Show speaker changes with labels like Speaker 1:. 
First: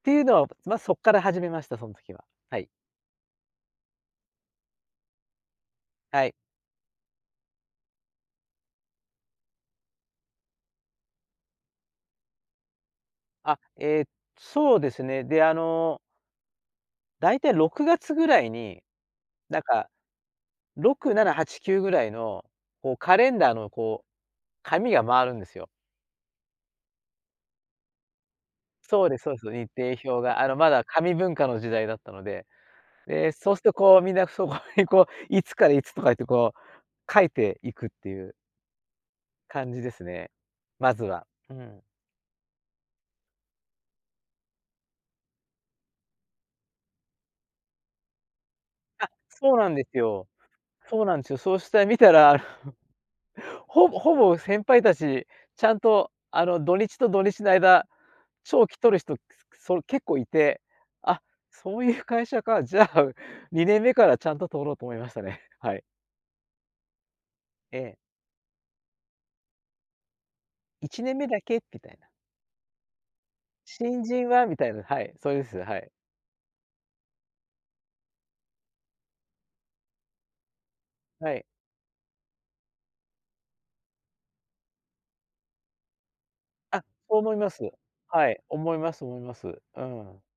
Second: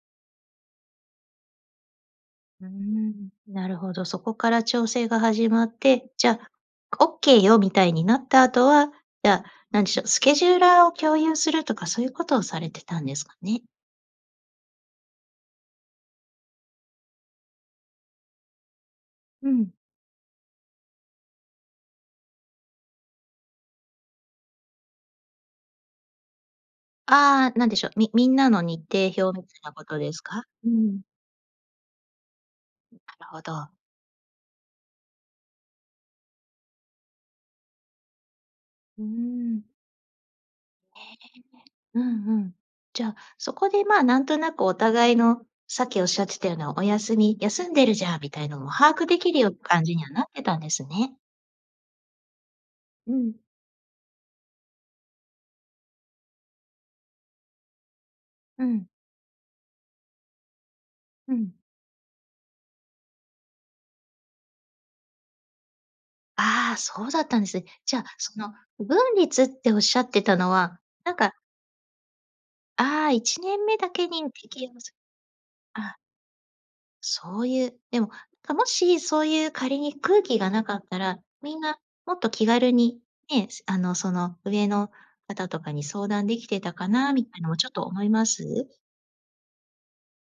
Speaker 1: っていうのは、たつま、そっから始めました、そん時は、は
Speaker 2: う
Speaker 1: い。
Speaker 2: ーん、なるほど、そこから調整が始まって、
Speaker 1: は
Speaker 2: じ
Speaker 1: い。
Speaker 2: ゃ、「オッケーよ」みたいになった後は、じゃあ、何でしょう、スケジューラーを共有するとかそういうことをされてたんですか
Speaker 1: あ、
Speaker 2: ね？
Speaker 1: え、そうですね、で、あのだいたい6月ぐらいに、
Speaker 2: う
Speaker 1: なん
Speaker 2: ん。
Speaker 1: か。6、7、8、9ぐらいの、こうカレンダーのこう、紙が回るんですよ。
Speaker 2: ああ、なんでしょう、みみんなの日
Speaker 1: そ
Speaker 2: 程
Speaker 1: うですそうで
Speaker 2: 表
Speaker 1: す、
Speaker 2: みたい
Speaker 1: 日
Speaker 2: なことで
Speaker 1: 程
Speaker 2: す
Speaker 1: 表が。
Speaker 2: か？
Speaker 1: あの、
Speaker 2: う
Speaker 1: まだ
Speaker 2: ん。
Speaker 1: 紙文化の時代だったので、
Speaker 2: うん、なる
Speaker 1: で、
Speaker 2: ほ
Speaker 1: そうする
Speaker 2: ど。
Speaker 1: とこうみんなそこにこう、いつからいつとか言ってこう書いていくっていう
Speaker 2: うーん。
Speaker 1: 感じですね、まずは。うん。
Speaker 2: ええ。うんうん。じゃあ、そこでまあなんとなくお互いの、さっきおっしゃってたようなお休み休んでるじゃんみたいなのも把握
Speaker 1: あ、
Speaker 2: できるよう
Speaker 1: そうなん
Speaker 2: 感
Speaker 1: で
Speaker 2: じ
Speaker 1: す
Speaker 2: にはなっ
Speaker 1: よ。
Speaker 2: てたんです
Speaker 1: そう
Speaker 2: ね。
Speaker 1: なんですよ。そうして見たら、
Speaker 2: うん。
Speaker 1: ほぼほぼ先輩たちちゃんとあの、土日と土日の間、
Speaker 2: う
Speaker 1: 長期
Speaker 2: ん。
Speaker 1: とる人、くすくすそれ結構いて、あ、
Speaker 2: うん。
Speaker 1: そういう会社か、じゃあ、う2年目からちゃんと取ろうと思いましたね、はい。
Speaker 2: ああ、そうだったんです、え、
Speaker 1: ええ。
Speaker 2: じゃあその不文律っておっしゃってたのは
Speaker 1: いちね
Speaker 2: なん
Speaker 1: んめ
Speaker 2: か
Speaker 1: だけきたいな。
Speaker 2: ああ、1年目だ
Speaker 1: 新
Speaker 2: け
Speaker 1: 人
Speaker 2: に
Speaker 1: は、み
Speaker 2: 適
Speaker 1: た
Speaker 2: 用
Speaker 1: いな、
Speaker 2: す
Speaker 1: はい、そうです、はい。
Speaker 2: あ。そういう、でも、か、もしそういう仮に空気がなかったら、
Speaker 1: はい。
Speaker 2: みんなもっと気軽に、ね、すあのその上の方とかに相談できてた
Speaker 1: あ、
Speaker 2: かな
Speaker 1: そう
Speaker 2: みた
Speaker 1: 思い
Speaker 2: いなの
Speaker 1: ま
Speaker 2: もち
Speaker 1: す。
Speaker 2: ょっと思いま
Speaker 1: はい、
Speaker 2: す？
Speaker 1: 思います思います。うん。